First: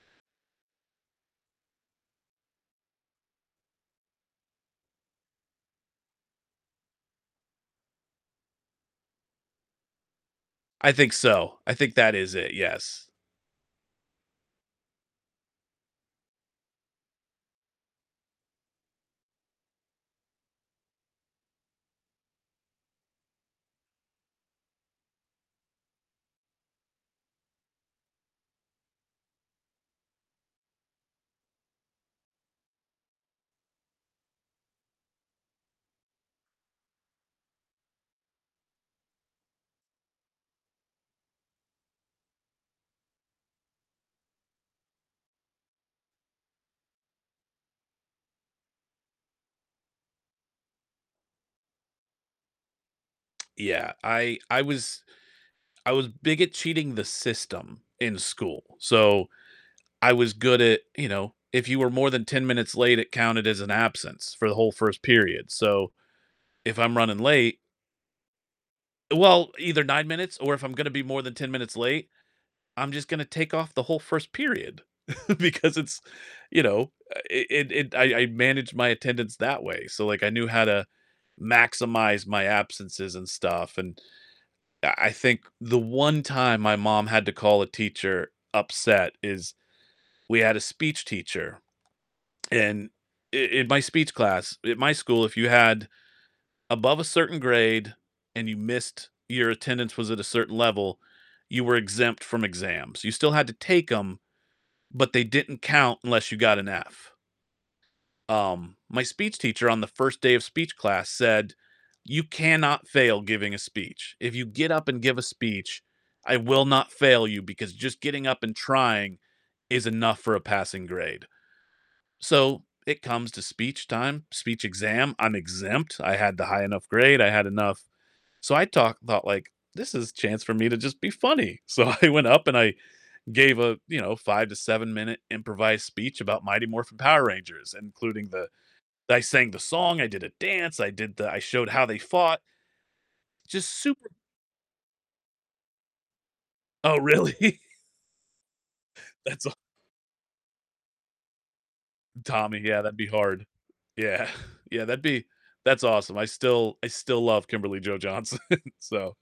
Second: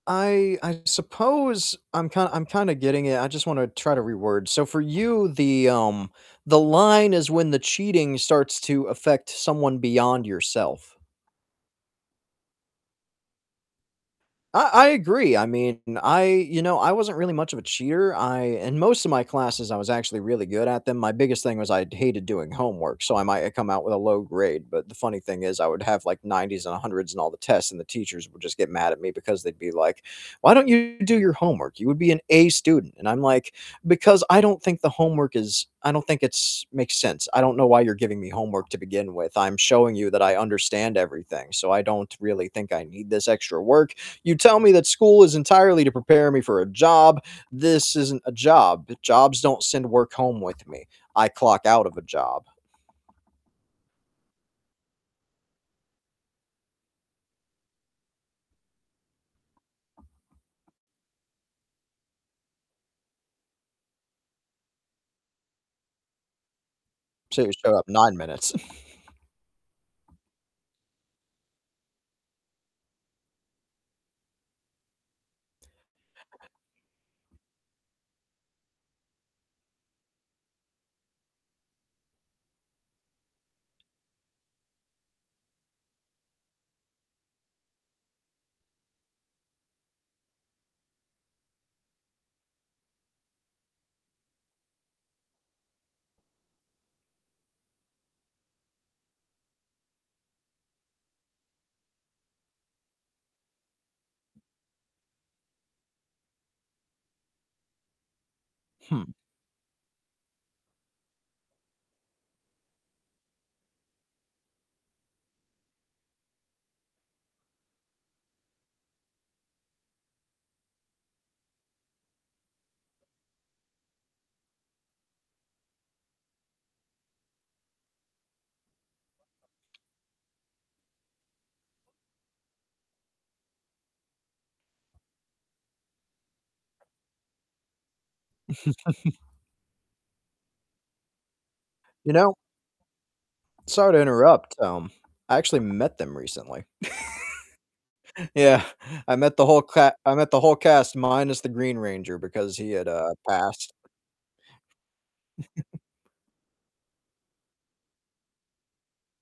I I suppose I'm kind I'm kinda getting it, I just wanna try to reword. So for you, the, um the line is when the cheating starts to affect someone beyond I yourself. think so. I think that is it, yes. I I agree. I mean, I you know, I wasn't really much of a cheater, I in most of my classes, I was actually really good at them. My biggest thing was I hated doing homework, so I might, uh, come out with a low grade, but the funny thing is I would have, like, 90s and 100s on all the tests, and the teachers would just get mad at me because they'd be like, "Why don't you do your homework? You would be an A student." And I'm like, "Because I don't think the homework is I don't think it's makes sense. I don't know why you're giving me homework to begin with, I'm showing you that I understand everything, so I don't really think I need this extra work. You tell me that school is entirely to prepare me for a job. This isn't a job, jobs don't send work home with me. I clock out of a job." Yeah, I I was I was big at cheating the system in school. So I was good at, you know, if you were more than 10 minutes late, it counted as an absence for the whole 1st period. So if I'm running So you late showed up 9 minutes. Well, either 9 minutes or if I'm gonna be more than 10 minutes late, I'm just gonna take off the whole 1st period because it's you know, uh, it it it I I managed my attendance that way. So, like, I knew how to maximize my absences and stuff, and I I think the 1 time my mom had to call a teacher upset is we had a speech teacher, and i in my speech class at my school, if you had above a certain grade and you missed your attendance was at a certain level, you were exempt from exams. You still had to take 'em, but they didn't count unless you got an F. Um, my Hmm. speech teacher on the 1st day of speech class said, "You cannot fail giving a speech. If you get up and give a speech, I will not fail you because just getting up and trying is enough for a passing grade." So it comes to speech time, speech exam, I'm exempt, I had the high enough grade, I had enough so I talk thought, like, "This is a chance for me to just be funny." So I went up and I gave a, you know, 5 to 7 minute improvised speech about Mighty Morphin Power Rangers, including the I sang the song, I did a dance, I did the I showed how they You know fought. Just Sorry to super interrupt, um, I actually met them recently. Oh, really? Yeah, I met That's the aw whole ca I met the whole cast minus the Green Ranger because Tommy, he yeah, had, that'd be uh, hard. passed. Yeah. Yeah, that'd be that's awesome. I still I still love Kimberly Jo Johnson, so